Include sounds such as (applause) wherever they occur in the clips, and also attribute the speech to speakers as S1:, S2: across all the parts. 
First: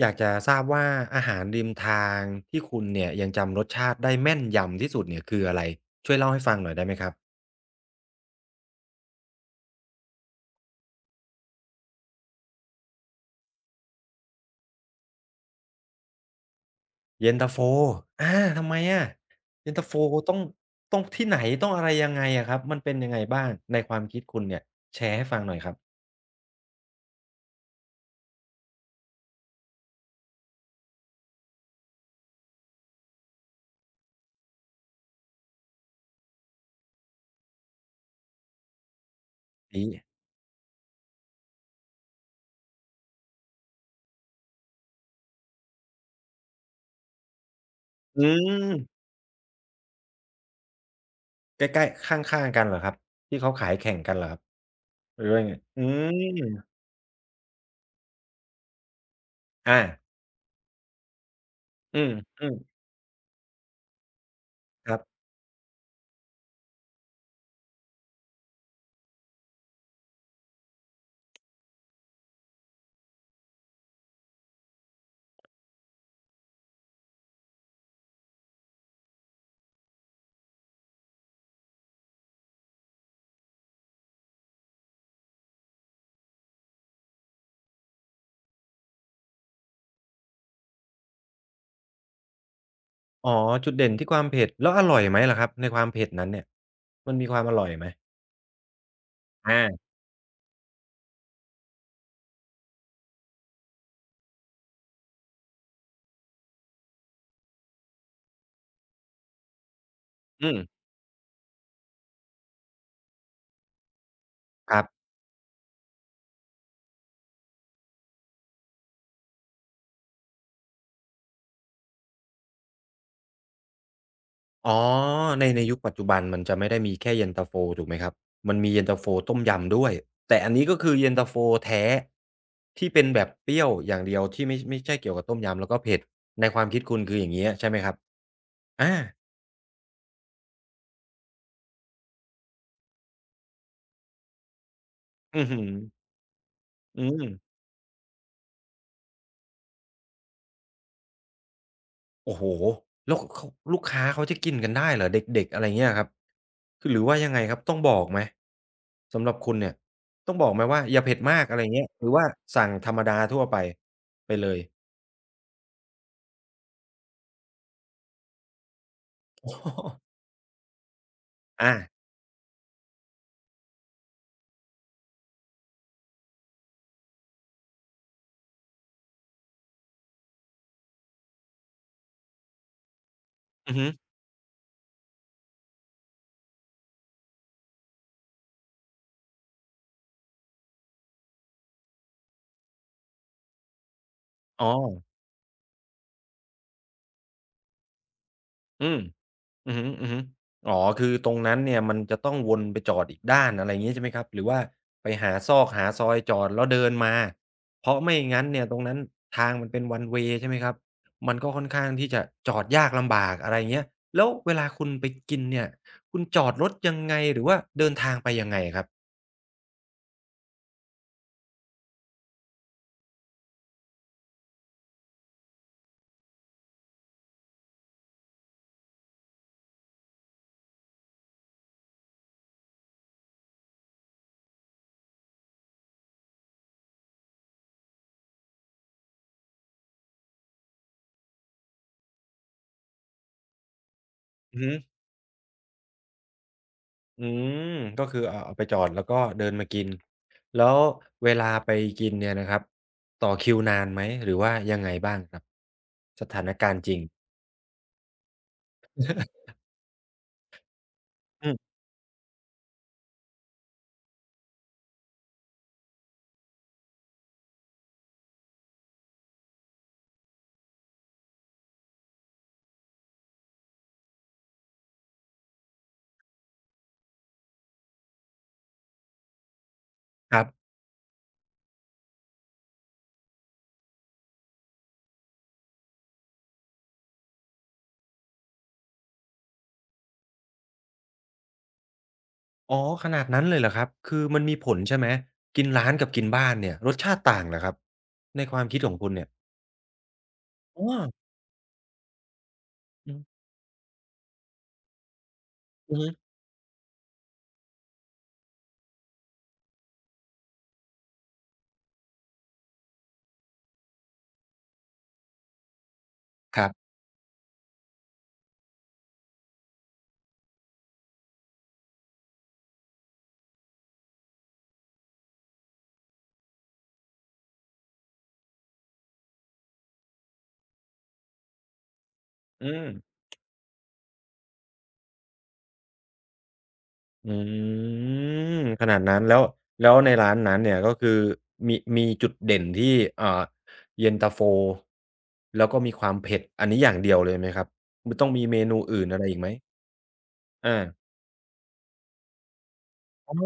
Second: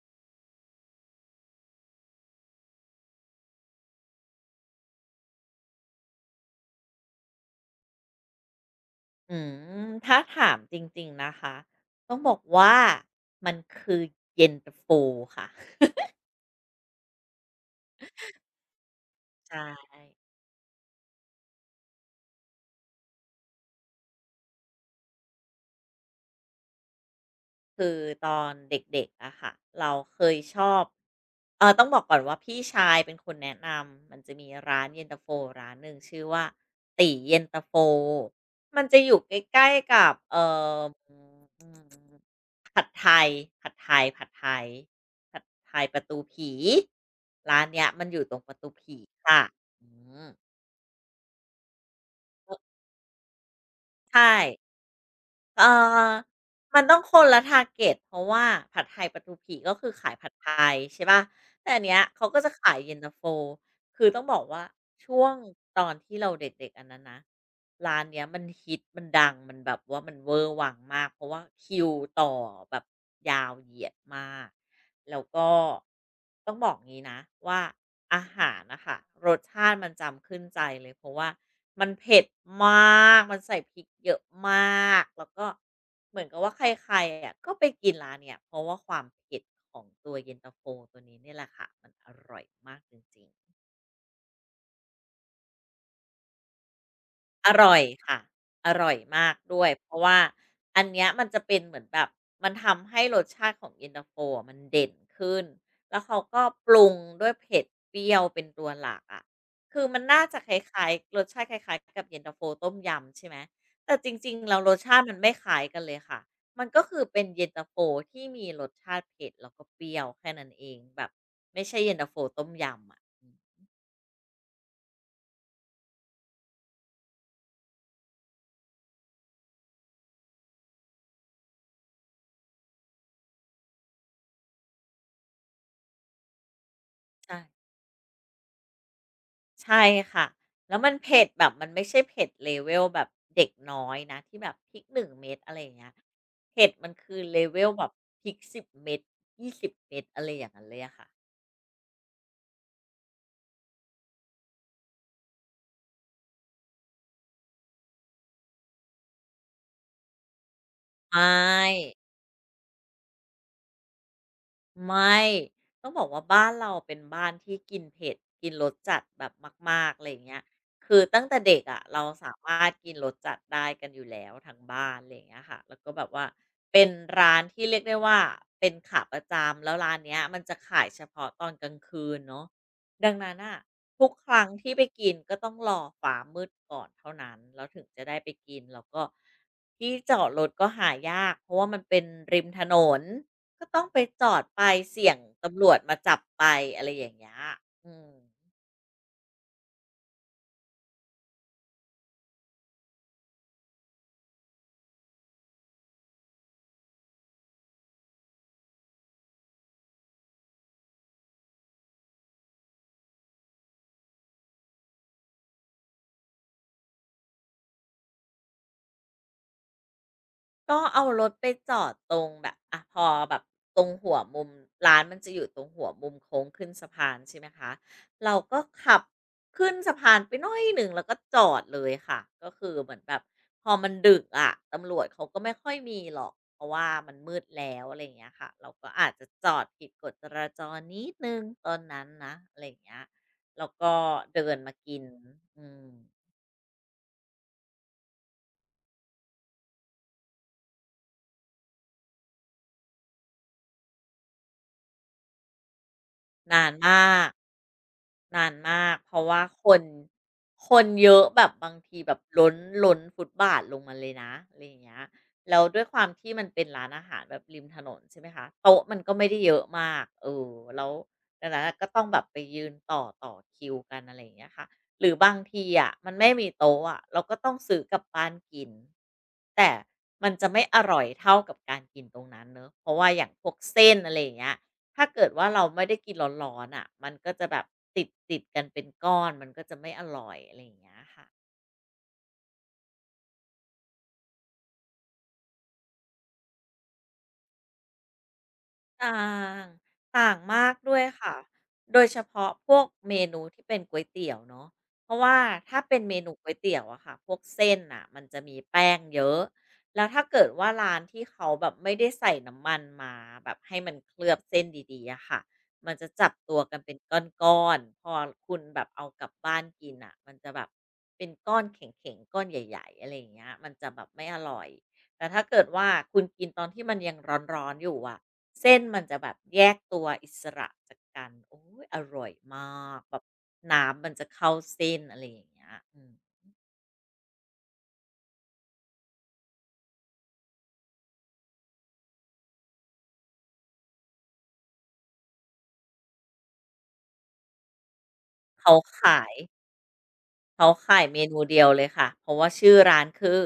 S1: อยากจะทราบว่าอาหารริมทางที่คุณเนี่ยยังจำรสชาติได้แม่นยำที่สุดเนี่ยคืออะไรช่วยเล่าให้ฟังหน่อยได้ไหมครับ
S2: อืถ้าถามจริงๆนะคะต้องบอกว่ามันคือเย็นตาโฟค่ะ (laughs)
S1: เย็นตาโฟอาทำไมอะเย็นตาโฟ
S2: ใช่
S1: ต้องต้องที่ไหนต้องอะไรยังไงอะครับมันเป็นยังไงบ้างในความคิดคุณเนี่ยแชร์ให้ฟังหน่อยครับ
S2: คือตอนเด็กๆอะค่ะเราเคยชอบเออต้องบอกก่อนว่าพี่ชายเป็นคนแนะนำมันจะมีร้านเย็นตาโฟร้านหนึ่งชื่อว่าตีเย็นตาโฟมันจะอยู่ใกล้
S1: ดี
S2: ๆกับเอ่อมผัดไทยผัดไทยผัดไทยผัดไทยประตูผีร้านเนี้ยมันอ
S1: อื
S2: ยู่ตรงป
S1: ม
S2: ระตูผีค่ะอืม
S1: ใกล้ๆข้างๆกันเหรอครับที่เขาขายแข่งกันเหรอ
S2: ใช่
S1: ครับหรือว่ายังไง
S2: เอ่
S1: อื
S2: อ
S1: ม
S2: มันต้องคนละ t a r g เกตเพราะว่าผัดไทยประตูผีก็
S1: อา
S2: คือขายผัดไทยใช่เปล่าแต่อันเนี้
S1: อื
S2: ยเขาก็จะ
S1: ม
S2: ขา
S1: ๆ
S2: ยเย็นตาโฟ คือต้องบอกว่า
S1: ครับ
S2: ช่วงตอนที่เราเด็กๆอันนั้นนะร้านเนี้ยมันฮิตมันดังมันแบบว่ามันเวอร์วังมากเพราะว่าคิวต่อแบบยาวเหยียดมาก แล้วก็ต้องบอกงี้นะว่าอาหารนะคะรสชาติมันจำขึ้นใจเลยเพราะว่ามันเผ็ดมากมันใส่พริกเยอะมากแล้วก็เหมือนกับว่าใครๆอะก็ไปกินร้านเนี้ยเพราะว่าความเผ็ดของตัวเย็นตาโฟตัวนี้เนี่ยแหละค่ะมันอร่อยมากจริง
S1: อ๋อ
S2: ๆ
S1: จุดเด่นที่ความเผ็ดแล้วอร่อยไหมล่ะครับในความเผ็ดนั้นเนี่ยมันมีความ
S2: อ
S1: อร่อย
S2: ร่อย
S1: ไหม
S2: ค่ะอร่อยมากด้วย
S1: อา
S2: เพราะว่าอันเนี้ยมันจะเป็นเหมือนแบบมันทำให้รสชาติของเย็นตาโฟอะมันเด่นขึ้นแล้วเขาก็ปรุงด้วยเผ็ดเปรี้ยวเป็นตัวหลักอะคือมันน่าจะค
S1: อื
S2: ล
S1: ม
S2: ้ายๆรสชาติคล้ายๆกับเย็นตาโฟต้มยำใช่ไหมแต่จริงๆแล้วร
S1: ค
S2: ส
S1: รั
S2: ชาติ
S1: บ
S2: มันไม่คล้ายกันเลยค่ะมันก็คือเป็นเย็นตาโฟที่มีรสชาติเผ็ดแล้วก็เปรี้ยวแค่นั้นเองแบบไม่ใช่เย็นตาโฟต้มยำอะอืม
S1: อ๋อในในยุคปัจจุบันมันจะไม่ได้มีแค่เย็นตาโฟถูกไหมครับมันมีเย็นตาโฟต้มยำด้วยแต่อันนี้ก็คือเย็นตาโฟแท้ที่เป็นแบบเปรี้ยวอย่างเดียวที่ไม่ไม่ใช่เกี่ยวกับต้มยำแล้วก็เผ็ดในความคิดคุณคืออย่าง
S2: ใช่
S1: เงี้ยใช่ไหมครับอา
S2: ใช่ค่ะแล้วมันเผ็ดแบบมันไม่ใช่เผ็ดเลเวลแบบเด็กน้อยนะที่แบบพริก1เม็ด
S1: อื้อ
S2: อะไร
S1: ฮื
S2: อ
S1: อ
S2: ย่างเงี้ยเผ็ดมัน
S1: อื
S2: คือ
S1: ม
S2: เลเวลแบบพริก10เม็ด20เม็ดอะไรอย่างงั้นเลยอะค่ะ
S1: โอ้โฮแล้วขเขาลูกค้าเขาจะกินกันได้เหรอเด็กๆอะไรเงี้ยครับคือหรือว่ายังไงครับต้องบอกไหมสำหรับคุณเนี่ยต้องบอกไหมว่าอย่า
S2: ใช
S1: เผ็ดมากอะไรเงี้
S2: ่
S1: ยหรือว่าสั่งธรรมดาทั่วไปไปเลย
S2: ไม่ต้องบอกว่าบ้านเราเป็นบ้านที่กินเผ็ดกินรสจัดแบบมากๆอะไรอ
S1: (laughs)
S2: ย่างเงี้ยคือตั้งแต่
S1: โอ้
S2: เด็
S1: โฮ
S2: ก
S1: อา
S2: อะเราสามารถกินรสจัดได้กันอยู่แล้วทั้งบ้านอะไรอย่างเงี้ยค่ะแล้วก็แบบว่าเป็นร้านที่เรียกได้ว่าเป็นขาประจำแล้วร้านเนี้ยมันจะขายเฉพาะตอนกลางคืนเนาะดังนั้นน่ะ
S1: อือฮึ
S2: ทุกครั้งที่ไปกินก็ต้องรอฟ้ามืดก่อนเท่านั้นแล้วถึงจะได้ไปกินแล้วก็ที่จอดรถก็หายากเพราะว่ามันเป็นริมถนน ก็ต้องไปจอดไป
S1: อ๋อ
S2: เสี่ยงตำรวจมาจับไปอะไรอย่างเงี้ยอืม
S1: อืมอือฮึๆอ๋อคือตรงนั้นเนี่ยมันจะต้องวนไปจอดอีกด้านอะไรอย่างงี้ใช่ไหมครับหรือว่าไปหาซอกหาซอยจอดแล้วเดินมา เพราะไม่งั้นเนี่ยตรงนั้นทางมันเป็น one way ใช่ไหมครับ มันก็ค่อนข้างที่จะจอดยากลำบากอะไรอย่างเงี้ยแล้วเวลาคุณไปกินเนี่ยคุณจอดรถยังไงหรือว่าเดินทางไปยังไงครับ
S2: ก็เอารถไปจอดตรงแบบอะพอแบบตรงหัวมุมร้านมันจะอยู่ตรงหัวมุมโค้งขึ้นสะพานใช่ไหมคะเราก็ขับขึ้นสะพานไปหน้อยหนึ่งแล้วก็จอดเลยค่ะก็คือเหมือนแบบพอมันดึกอะตำรวจเขาก็ไม่ค่อยมีหรอกเพราะว่ามันมืดแล้วอะไรอย่างเงี้ยค่ะเราก็อาจจะจอดผิดกฎจราจรนิดนึงตอนนั้นนะอะไรอย่างเงี้ยแล้วก็เดิน
S1: อือฮึ
S2: มากินอืม
S1: อืมก็คือเอาไปจอดแล้วก็เดินมากินแล้วเวลาไปกินเนี่ยนะครับต่อคิวนานไหมหรือว่ายังไงบ้างครับสถาน
S2: นา
S1: กา
S2: น
S1: รณ์จริง
S2: มากนานมากเพราะว่าคนเยอะแบ
S1: อื
S2: บบา
S1: ม
S2: งทีแบบล้นล้นฟุตบาทลงมาเลยนะอะไรอย่างเงี้ยแล้วด้วยความที่มันเป็นร้านอาหารแบบริมถนนใช่ไหมคะโต๊ะมันก็ไม่ได้เยอะมากเออแล้วดังนั้นอะก็ต้องแบบไปยืนต่อคิวกันอะไรอย่างเงี้ยค่ะหรือบางทีอะมันไม่มีโต๊ะอะเราก็ต้องซื้อกลับบ้านกินแต่มัน
S1: ครับ
S2: จะไม่อร่อยเท่ากับการกินตรงนั้นเนอะเพราะว่าอย่างพวกเส้นอะไรอย่างเงี้ย ถ้าเกิดว่าเราไม่ได้กินร้อนๆอ่ะ มันก็จะแบบติดกันเป็นก้อน มันก็จะไม่อร่อยอะไรอย่างเงี้ยค่ะ
S1: อ๋อขนาดนั้นเลยเหรอครับคือมันมีผลใช่ไหมกินร้านกับกินบ้านเนี่ยรสชาติต่างเหรอครับในความคิดของคุณ
S2: ต่า
S1: เนี่ย
S2: งต่างมาก
S1: อ๋อ
S2: ด้วยค่ะ โดยเฉพาะพวก
S1: อือ
S2: เมนูที่เป็นก๋วยเตี๋ยวเนาะเพราะว่าถ้า
S1: อื
S2: เป็
S1: อ
S2: น
S1: ฮึ
S2: เมนูก๋วยเตี๋ยวอะค่ะพวกเส้นน่ะมันจะมีแป้งเยอะแล้วถ้าเกิดว่าร้านที่เขาแบบไม่ได้ใส่น้ำมันมาแบบให้มันเคลือบเส้นดีๆอะค่ะมันจะจับตั
S1: ค
S2: ว
S1: รั
S2: กันเป็
S1: บ
S2: นก้อนๆพอคุณแบบเอากลับบ้านกินน่ะมันจะแบบเป็นก้อนแข็งๆก้อนใหญ่ๆอะไรอย่างเงี้ยมันจะแบบไม่อร่อยแต่ถ้าเกิดว่าคุณกินตอนที่มันยังร้อนๆอยู่อะ เส้นมันจะแบบแยกตัวอิสระจากกันโอ้ยอร่อยม
S1: อื
S2: า
S1: ม
S2: กแบบน้ำมันจะเข้าเส้นอะไรอย่างเงี้ยอืม
S1: อืมขนาดนั้นแล้วแล้วในร้านนั้นเนี่ยก็คือมีมีจุดเด่นที่อ่าเย็นตาโฟแล้วก็มีความเผ็ดอันนี้อย่างเดียวเลยไหมครับมันต้องมีเม
S2: เขา
S1: นูอื่นอะ
S2: ขา
S1: ไร
S2: ย
S1: อีกไหม
S2: เขา
S1: อา
S2: ขายเมนูเดียวเลยค่ะเพราะว่าชื่อร้านคื
S1: อ๋อ
S2: อ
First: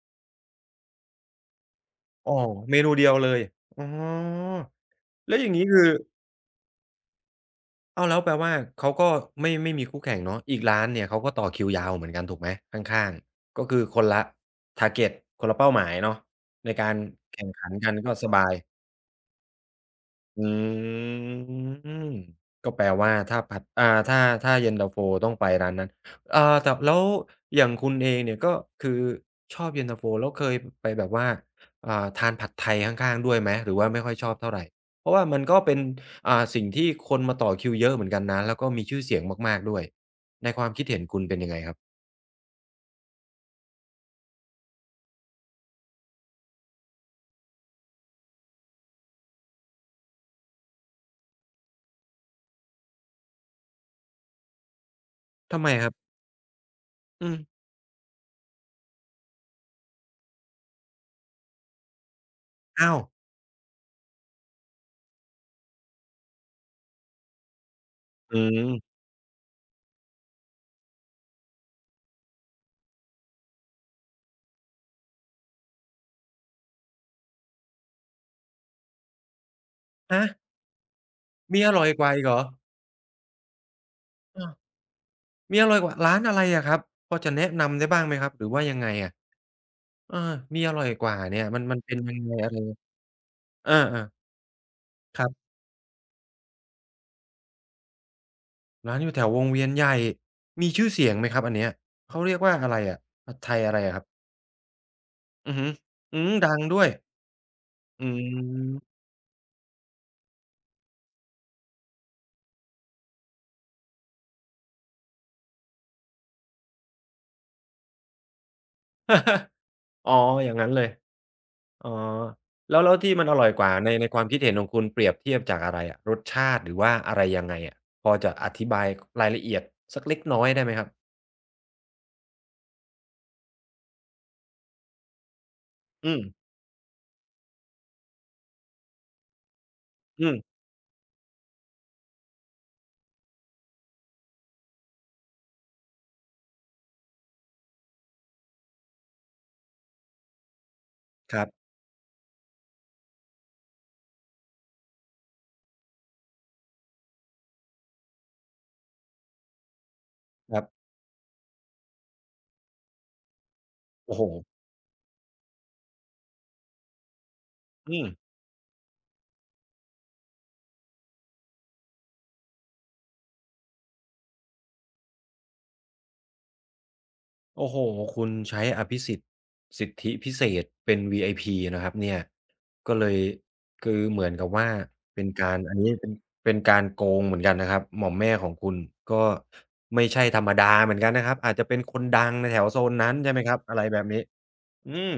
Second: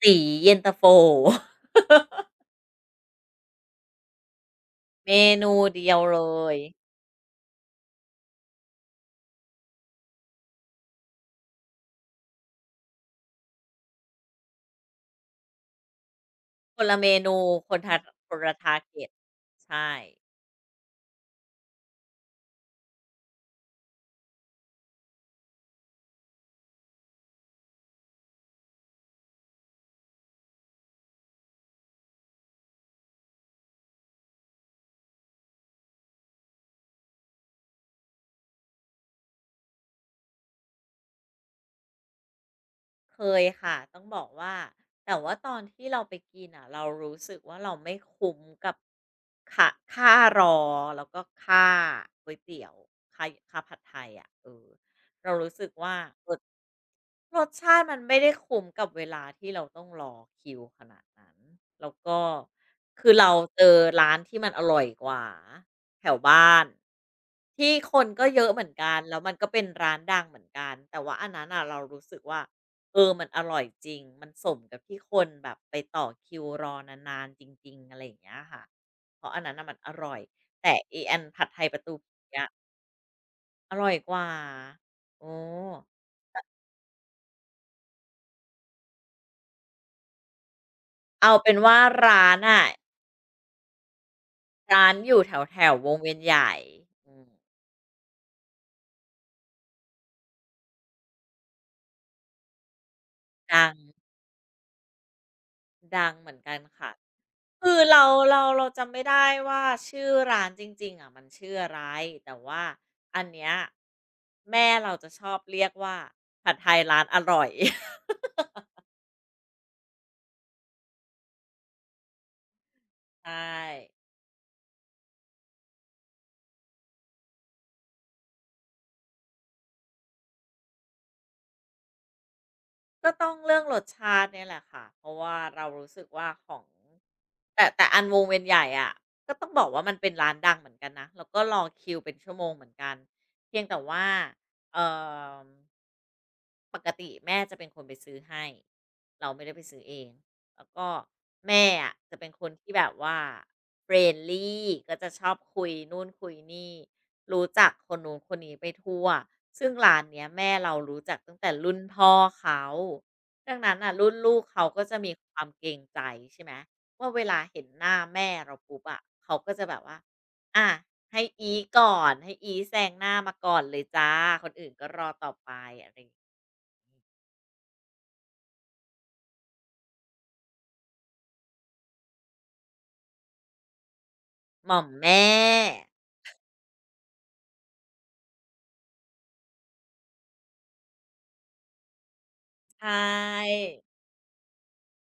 S2: ตีเย็นตาโฟ (laughs)
S1: อ๋อเมนูเดียวเลยอ๋อ
S2: เม
S1: แล้วอย่า
S2: นู
S1: งงี้คื
S2: เดี
S1: อ
S2: ยวเลย
S1: อ้าวแล้วแปลว่าเขาก็ไม่ไม่มีคู่แข่งเนาะอีกร้านเนี่ยเขาก็ต่อคิวยาวเหมือนกันถูกไหมข้างๆก็คือคนละ target คนละเป้าหมายเนาะใน
S2: ค
S1: กา
S2: น
S1: ร
S2: ละเมนู
S1: แข่งขั
S2: ค
S1: น
S2: น
S1: กั
S2: ทา
S1: นก็ส
S2: คน
S1: บาย
S2: ละ target ใช่
S1: อืมก็แปลว่าถ้าผัดอ่าถ้าถ้าเย็นตาโฟต้องไปร้านนั้นเอ่าแต่แล้วอย่างคุณเองเนี่ยก็คือชอบเย็นตาโฟแล้วเคยไปแบบว่าอ่าทานผัดไทยข้างๆด้วยไหมหรือว่าไม่ค่อยชอบเท่าไรเพราะว่ามันก็เป็นอ่าสิ่งที่คนมาต่อคิวเยอะเหมือนกันนะแล้วก็มีชื่อเสียงมากๆด้วยในความคิดเห็นคุณเป็นยังไงครับ
S2: เคยค่ะต้องบอกว่าแต่ว่าตอนที่เราไปกินอะเรารู้สึกว่าเราไม่คุ้มกับ ค่าค่ารอแล้วก็ค่าก๋วยเตี๋ยวค่าค่าผัดไทยอะเออเรารู้
S1: ทำ
S2: สึ
S1: ไม
S2: ก
S1: ครับ
S2: ว่ารส
S1: อื
S2: รส
S1: ม
S2: ชาติมันไม่ได้คุ้มกับเวลาที่เราต้องรอคิวขนาดนั้นแล้วก็
S1: อ้าว
S2: คือเราเจอร้านที่มันอร่อยกว่าแถวบ้านที่คนก็
S1: อื
S2: เยอะเหมื
S1: ม
S2: อนกันแล้วมันก็เป็นร้านดังเหมือนกันแต่ว่าอันนั้นน่ะเรารู้สึกว่าเออมันอร่อยจริงมันสมกับที่คนแบบไปต่อคิวรอนานๆจริงๆอะไรอย่างเงี้ยค่ะ เพราะอันนั้นน่ะมันอร่อย
S1: ฮะ
S2: แต่อีอันผัดไท
S1: มี
S2: ย
S1: อ
S2: ประ
S1: ร่อย
S2: ตู
S1: กว่าอี
S2: ผี
S1: กเหรอ
S2: อะอร่อยกว่า
S1: เออ
S2: โอ้
S1: มีอร่อยกว่าร้านอะไรอะครับพอจะแนะนำได้บ้างไหมครับหรือว่ายังไงอะเออมีอร่อยกว่า
S2: เอา
S1: เนี่ย
S2: เป็น
S1: มันมั
S2: ว่า
S1: นเป็นยั
S2: ร้า
S1: งไง
S2: น
S1: อะไร
S2: อะ
S1: เออๆ
S2: ร้านอ
S1: ค
S2: ยู่
S1: รั
S2: แ
S1: บ
S2: ถวๆววงเวียนใหญ่อืม
S1: ร้านอยู่แถววงเวียนใหญ่มีชื่อเสียงไหมครับอันเนี้ยเขาเรียกว่าอะไรอะผัดไทย
S2: ดั
S1: อะไร
S2: ง
S1: อะครับอือฮึ
S2: ดัง
S1: อื
S2: เห
S1: ม
S2: มือน
S1: ดั
S2: กัน
S1: งด้วย
S2: ค่ะคือเรา
S1: อื
S2: เราเราจำ
S1: ม
S2: ไม่ได้ว่าชื่อร้านจริงๆอะมันชื่ออะไรแต่ว่าอันเนี้ยแม่เราจะชอบเรียกว่าผัดไทยร้านอร่อย (laughs)
S1: (laughs) อ๋ออย่างงั้นเลยอ๋อแล้วแล้วที่มัน
S2: ใช่
S1: อร่อยกว่าในในความคิดเห็นของคุณเปรียบเทียบจากอะไรอะรสชาติหรือว่าอะไรยังไงอะพอจะอธิบายรายละเอียดสักเล็กน้อยได้ไหมครับ
S2: ก็ต้องเรื่องรสชาติเนี่ยแหละค่ะเพราะว่าเรารู้สึก
S1: อืม
S2: ว่าของ แต่อันวงเวียนใหญ่อะก็ต้องบอกว่ามันเป็น
S1: อื
S2: ร้าน
S1: ม
S2: ดังเหมือนกันนะแล้วก็รอคิวเป็นชั่วโมงเหมือนกันเพียงแต่ว่าเอ่อ ปกติแม่จะเป็นคนไปซื้อให้เราไม่ได้ไปซื้อเองแล้วก็
S1: ครับ
S2: แม่อะจะเป็นคนที่แบบว่า friendly ก็จะชอบคุยนู่นคุยนี่รู้จักคนนู้นคนนี้ไปทั่วซึ่งร้านเนี้ยแม่
S1: ครั
S2: เรา
S1: บ
S2: รู้จักตั้งแต่รุ่นพ่อเขาดังนั้นอ่ะรุ่น
S1: โอ้โฮ
S2: ลูกเขาก็จะมีความเกรงใจใช่ไหมว่าเวลาเห็นหน้า
S1: อืม
S2: แม่เราปุ๊บอะเขาก็จะแบบว่าอะให้อีก่อนให้อีแซงหน้ามาก่อนเลยจ้าคนอื่นก็รอต่อไปอะไรอย่างนี้
S1: โอ้โฮคุณใช้อภิสิทธิ์สิทธิพิเศษเป็น VIP นะครับเนี่ยก็เลยคือเหมือนกับ
S2: ห
S1: ว่า
S2: ม่อมแม่
S1: เป็นการอันนี้เป็นเป็นการโกงเหมือนกันนะครับหม่อมแม่ของคุณก็ไม่ใช่ธรรมดาเหมือนกันนะครับ อาจจะเป็นคนดังในแถวโซ
S2: ใช
S1: นนั้นใช่ไหมครับ
S2: ่
S1: อะไรแบบนี้อืม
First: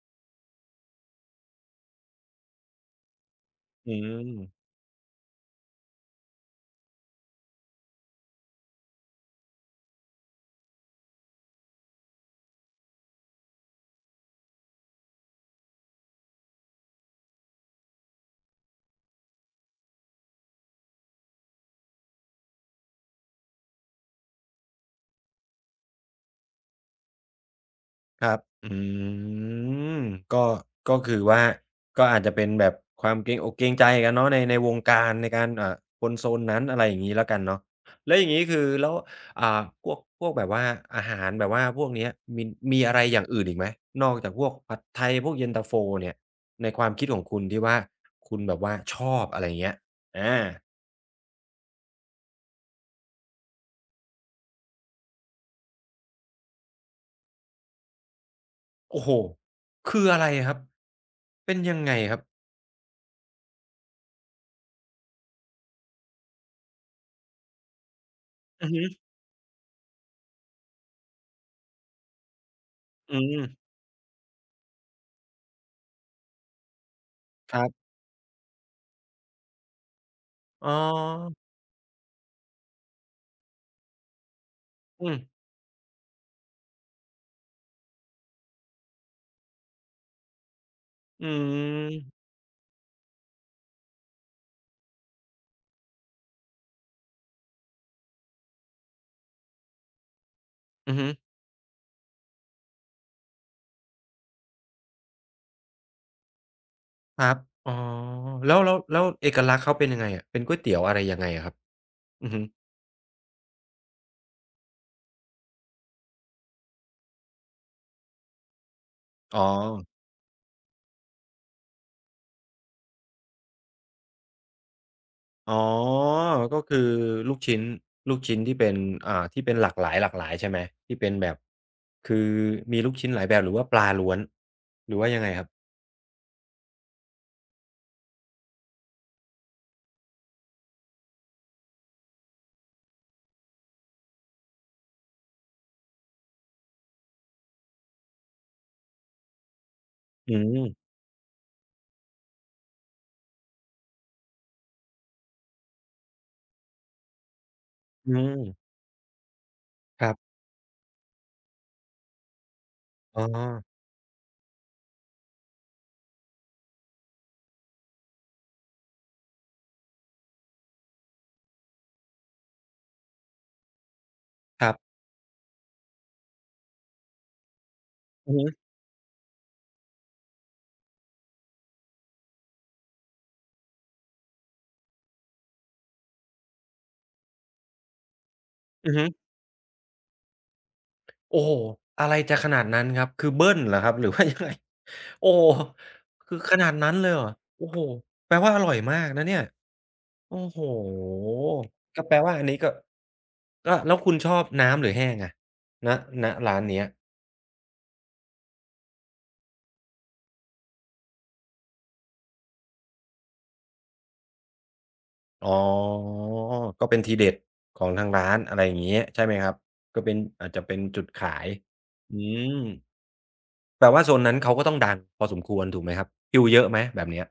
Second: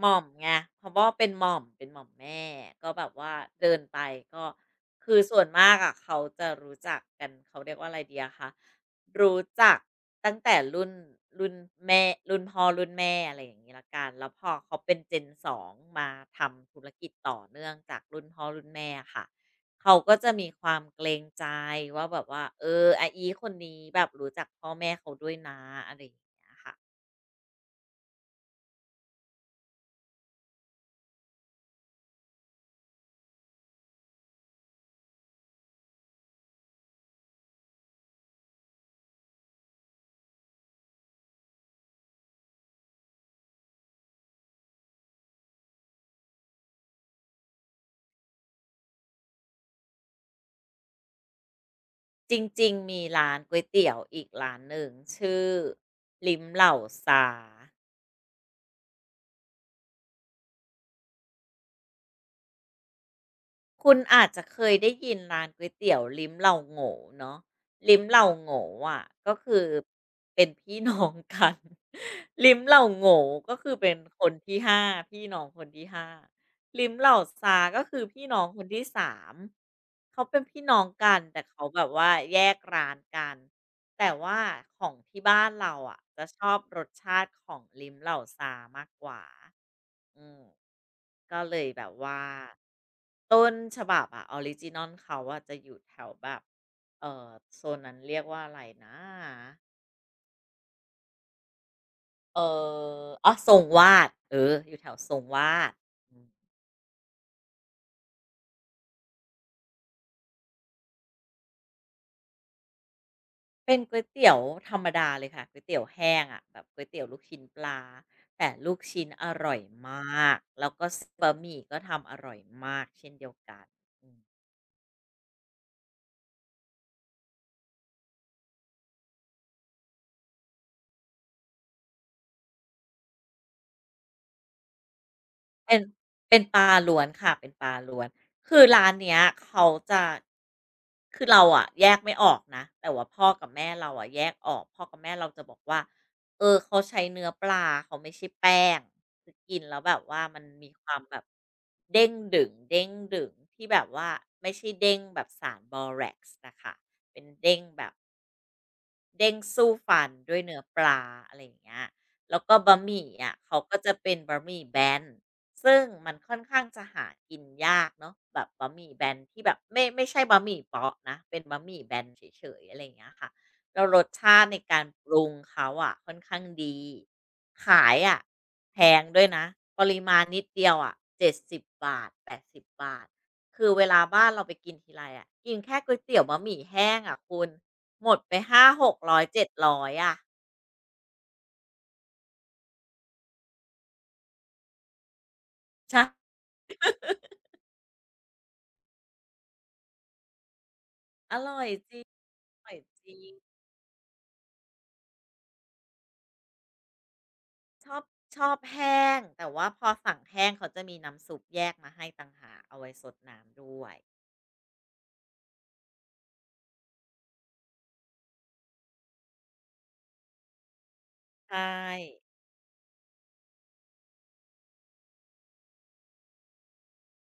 S2: หม่อมไงเพราะว่าเป็นหม่อมเป็นหม่อมแม่ก็แบบว่าเดิน
S1: อื
S2: ไป
S1: ม
S2: ก็คือส่วนมากอะเขาจะรู้จักกันเขาเรียกว่าอะไรดีอะคะรู้จักตั้งแต่รุ่นแม่รุ่นพ่อรุ่นแม่อะไรอย่างงี้แล้วกันแล้วพอเขาเป็น Gen สองมาทำธุรกิจต่อเนื่องจากรุ่นพ่อรุ่นแม่อะค่ะเขาก็จะมีความเกรงใจว่าแบบว่าเอออาอีคนนี้แบบรู้จักพ่อแม่เขาด้วยนะอะไรอย่างเงี้ยค่ะ
S1: ครับอืมก็ก็คือว่าก็อาจจะเป็นแบบความเกรงอกเกรงใจกันเนาะในวงการในการคนโซนนั้นอะไรอย่างงี้แล้วกันเนาะแล้วอย่างงี้คือแล้วอ่าพวกแบบว่าอาหารแบบว่าพวกเนี้ยมีมีอะไรอย่างอื่นอีกไหมนอกจากพวกผัดไทยพวกเย็นตาโฟเนี่ยในความคิดของคุณที่ว่าคุณแบบว่าชอบอะไรอย่างเงี้ยอา
S2: จริงๆ มีร้านก๋วยเตี๋ยวอีกร้านหนึ่งชื่อลิ้มเหล่าซา
S1: โอ้โฮคืออะไรครับเป็นยังไงครับ
S2: คุณอาจจะเคยได้ยินร้านก๋วยเตี๋ยวลิ้มเหล่าโง่เนาะลิ้มเหล่าโง่
S1: อือฮึ
S2: อะก็คือเป็นพี่น้องกัน (laughs) ลิ้มเหล่า
S1: อื
S2: โง่ก็
S1: ม
S2: คือเป็นคนที่ห้าพี่น้องคนที่5 ลิ้มเหล่า
S1: ค
S2: ซา
S1: รั
S2: ก็
S1: บ
S2: คือพี่น้องคนที่3เขาเป็นพี่
S1: อ๋อ
S2: น้องกันแต่เขาแบบว่าแยกร้านกัน แต่ว่าของ
S1: อืม
S2: ที่บ้านเราอะจะชอบรสชาติของลิ้มเหล่าซามากกว่าอืม
S1: อื
S2: ก็เลยแบบ
S1: ม
S2: ว่าต้นฉบับอะออริจินัลเขาอะจะอยู่แถวแบบเอ่อโซนนั้นเรียกว่าอะไรนะ
S1: อือฮึ
S2: เอ่อ๋อทรงวาดเอออยู่แถวทรงวาดอืม
S1: ครับอ๋อแล้วเอกลักษณ์เขาเป็นยังไงอะเป็นก๋วยเตี๋ยวอะไรยังไงอะครับอือฮึ
S2: เป็นก๋วยเตี๋ยวธรรมดาเลยค่ะก๋วยเตี๋ยวแห้งอะแบบก๋วยเตี๋ยวลูกชิ้นปลาแต่ลูกชิ้นอ
S1: อ๋อ
S2: ร่อยมากแล้วก็เสนบะหมี่ก็ทำอร่อยมากเช่นเดียวกันอืม
S1: อ๋อก็คือลูกชิ้นลูกชิ้นที่เป็นที่เป็นหลากหลายใช่ไหมที่เป็นแบบคือมีลูกชิ้นหลายแบบหรือว่าปลาล้วน หรือว่ายังไงครับ
S2: เป็นเป็นปลาล้วนค่ะเป็นปลาล้วนคือร้านเนี้ยเขาจะคือเราอะแยกไม่ออกนะแต่ว่าพ่อกับแม่เราอะแยกออกพ่อกับแม่เราจะบอกว่าเออเขาใช้เนื้อปลาเขาไม่ใช่แป้งคือกินแล้วแบบว่า
S1: อื
S2: มัน
S1: ม
S2: มีความแบบเด้งดึงเด้งดึงที่แบบว่าไม่ใช่เด้งแบบสารบอแร็กซ์น่ะค่ะเป็นเด้งแบบ
S1: อืม
S2: เด้งสู้ฟั
S1: ค
S2: น
S1: รั
S2: ด้
S1: บ
S2: วยเนื้อปลาอะไรอย่างเงี้ยแล้วก็บะหมี่
S1: อ๋อ
S2: อะเขาก็จะเป็นบะหมี่แบน ซึ่งมันค่อนข้างจะหากินยากเนาะแบบบะหมี่แบนที่แบบไม่ใช่บะหมี่เปาะนะเป็นบะหมี่แบนเฉยๆอะไรอย่างเงี้ยค่ะแล้วรสชาติใน
S1: ครั
S2: การ
S1: บ
S2: ปรุงเขาอะค่อนข้างดี ขายอะ
S1: อือฮึ
S2: แพงด้วยนะปริมาณนิดเดียวอะ70บบาท80บบาทคือเวลาบ้านเราไปกินทีไรอะกินแค่ก๋วยเตี๋ยวบะหมี่แห้งอะคุณ หมดไป5อย
S1: อื
S2: 6
S1: อฮึ
S2: 0 0 700อยอะ
S1: โอ้โฮอะไรจะขนาดนั้นครับคือเบิ้ลเหรอครับหรือว่ายังไง (laughs) โอ้โฮ
S2: ใช่
S1: คือขนาดนั้นเลยเหรอโอ้โฮแปลว่าอร่อยมากนะเนี่ยโอ้โฮ
S2: อร่อยจริ
S1: ก็
S2: ง
S1: แปลว่าอัน
S2: อ
S1: นี้ก็
S2: ร่อยจริง
S1: ก็แล้วคุณชอบน้ำหรือแห้งอะณณร้านเนี้ย
S2: ชอบชอบแห้งแต่ว่าพอสั่งแห้งเขาจะมีน้ำซุปแยกมาให้ต่างหากเอาไว้ซดน้ำด้วย
S1: อ๋อก็เป็นทีเด็ดของทางร้านอะไรอย่างงี้ใช่ไหมครับก็เป็นอาจจะเป็นจุดขาย
S2: ใช่
S1: อืมแปลว่าโซนนั้นเขาก็ต้องดังพอสมควรถูกไหมครับคิวเยอะไหมแบบเนี้ย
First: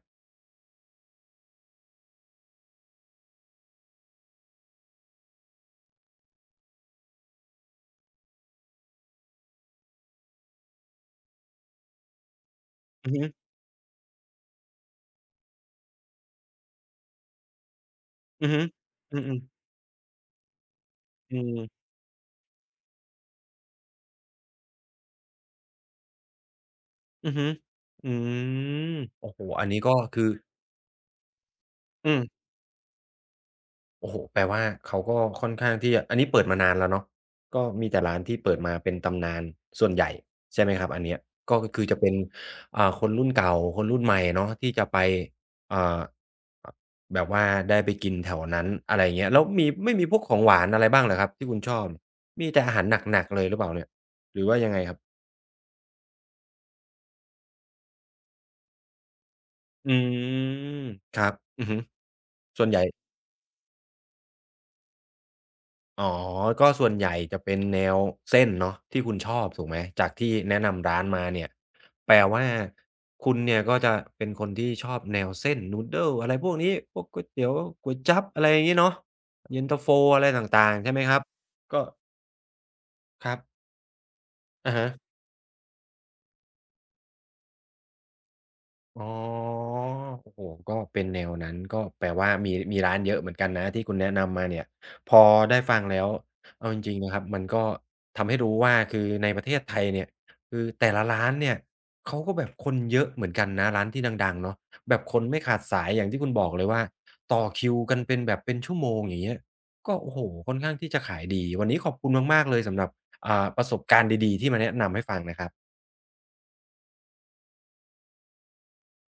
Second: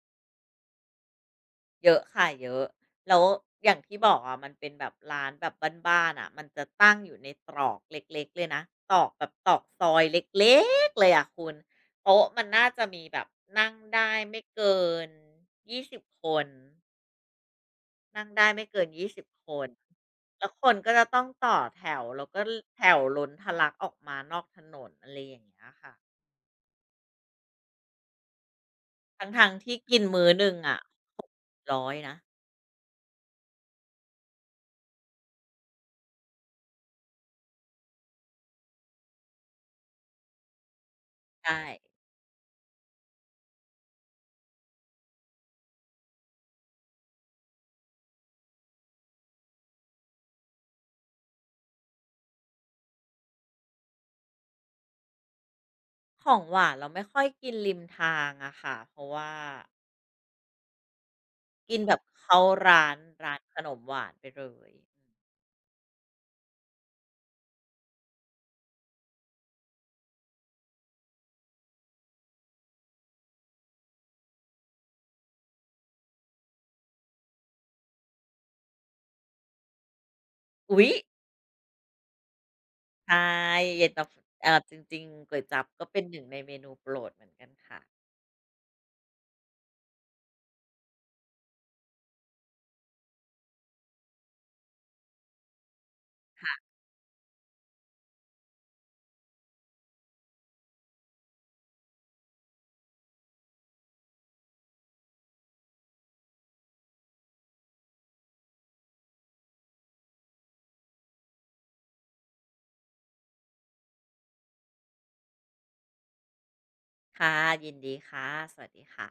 S2: เยอะค่ะเยอะแล้วอย่างที่บอกอะมันเป็นแบบร้านแบบบ้านๆอะมันจะตั้งอยู่ในตรอกเล็กๆเลยนะตรอกแบบตรอกซอยเล็กๆเลยอะคุณโต๊ะมันน่าจะมี
S1: อือ
S2: แบ
S1: ฮึ
S2: บนั่งได้ไม่เกิน20คน นั่ง
S1: อื
S2: ได้
S1: อฮึ
S2: ไม่เกิน
S1: อื
S2: 20
S1: อ
S2: คน
S1: ๆ
S2: แล้วคนก็จะต้อง
S1: อื
S2: ต่อแถ
S1: ม
S2: วแล้วก็ลแถวล้นทะลักออกมานอกถนนอะไรอย่างเงี้ยค่ะ
S1: อือฮึอืม
S2: ทั
S1: โอ้โฮ
S2: ้งๆ
S1: อัน
S2: ที่
S1: นี้ก็
S2: กิน
S1: คื
S2: มื้
S1: อ
S2: อหนึ่งอะร้อย
S1: อื
S2: นะ
S1: มโอ้โฮแปลว่าเขาก็ค่อนข้างที่จะอันนี้เปิดมานานแล้วเนาะก็มีแต่ร้านที่เปิดมาเป็นตำนานส่วนใหญ่ใช่ไหมครับอันเนี้ยก็
S2: ใช่
S1: ก็คือจะเป็นคนรุ่นเก่าคนรุ่นใหม่เนาะที่จะไปอ่าอแบบว่าได้ไปกินแถวนั้นอะไรอย่างเงี้ยแล้วมีไม่มีพวกของหวานอะไรบ้างเหรอครับที่คุณชอบ มีแต่อาหารหนักๆเลยหรือเปล่าเนี่ยหรือว่ายังไงครับ
S2: ของหวานเราไม่ค่อยกินริมทางอะค่ะเพราะว่า
S1: อืมครับอือฮึ
S2: กินแบบเข้า
S1: ส่วนใหญ่
S2: ร้านร้านขนมหวานไปเลย
S1: อ๋อ ก็ส่วนใหญ่จะเป็นแนวเส้นเนาะที่คุณชอบถูกไหมจากที่แนะนำร้านมาเนี่ยแปลว่าคุณเนี่ยก็จะเป็นคนที่ชอบแนวเส้น noodle อะไรพวกนี้พวกก๋วยเตี๋ยวก๋วยจั๊บอะไรอย่างงี้เนาะเย็นตาโฟอะไรต่าง
S2: อุ๊
S1: ๆ
S2: ย
S1: ใช่ไหมครับก็
S2: ใช่
S1: ครับ
S2: เย็นตาฟจ
S1: อะฮะ
S2: ริงๆก๋วยจั๊บก็เป็นหนึ่งในเมนูโปรดเหมือนกันค่ะ
S1: อ๋อโอ้โฮก็เป็นแนวนั้นก็แปลว่ามีร้านเยอะเหมือนกันนะที่คุณแนะนำมาเนี่ยพอได้ฟังแล้วเอาจริงๆนะครับมันก็ทำให้รู้ว่าคือในประเทศไทยเนี่ยคือแต่ละร้านเนี่ยเขาก็แบบคนเยอะเหมือนกันนะร้านที่ดังๆเนาะแบบคนไม่ขาดสายอย่างที่คุณบอกเลยว่าต่อคิวกันเป็นแบบเป็นชั่วโมงอย่างเงี้ยก็โอ้โฮค่อนข้างที่จะขายดีวันนี้ขอบคุณมากๆเลยสำหรับประสบการณ์ดีๆที่มาแนะนำให้ฟังนะครับ
S2: ค่ะยินดีค่ะสวัสดีค่ะ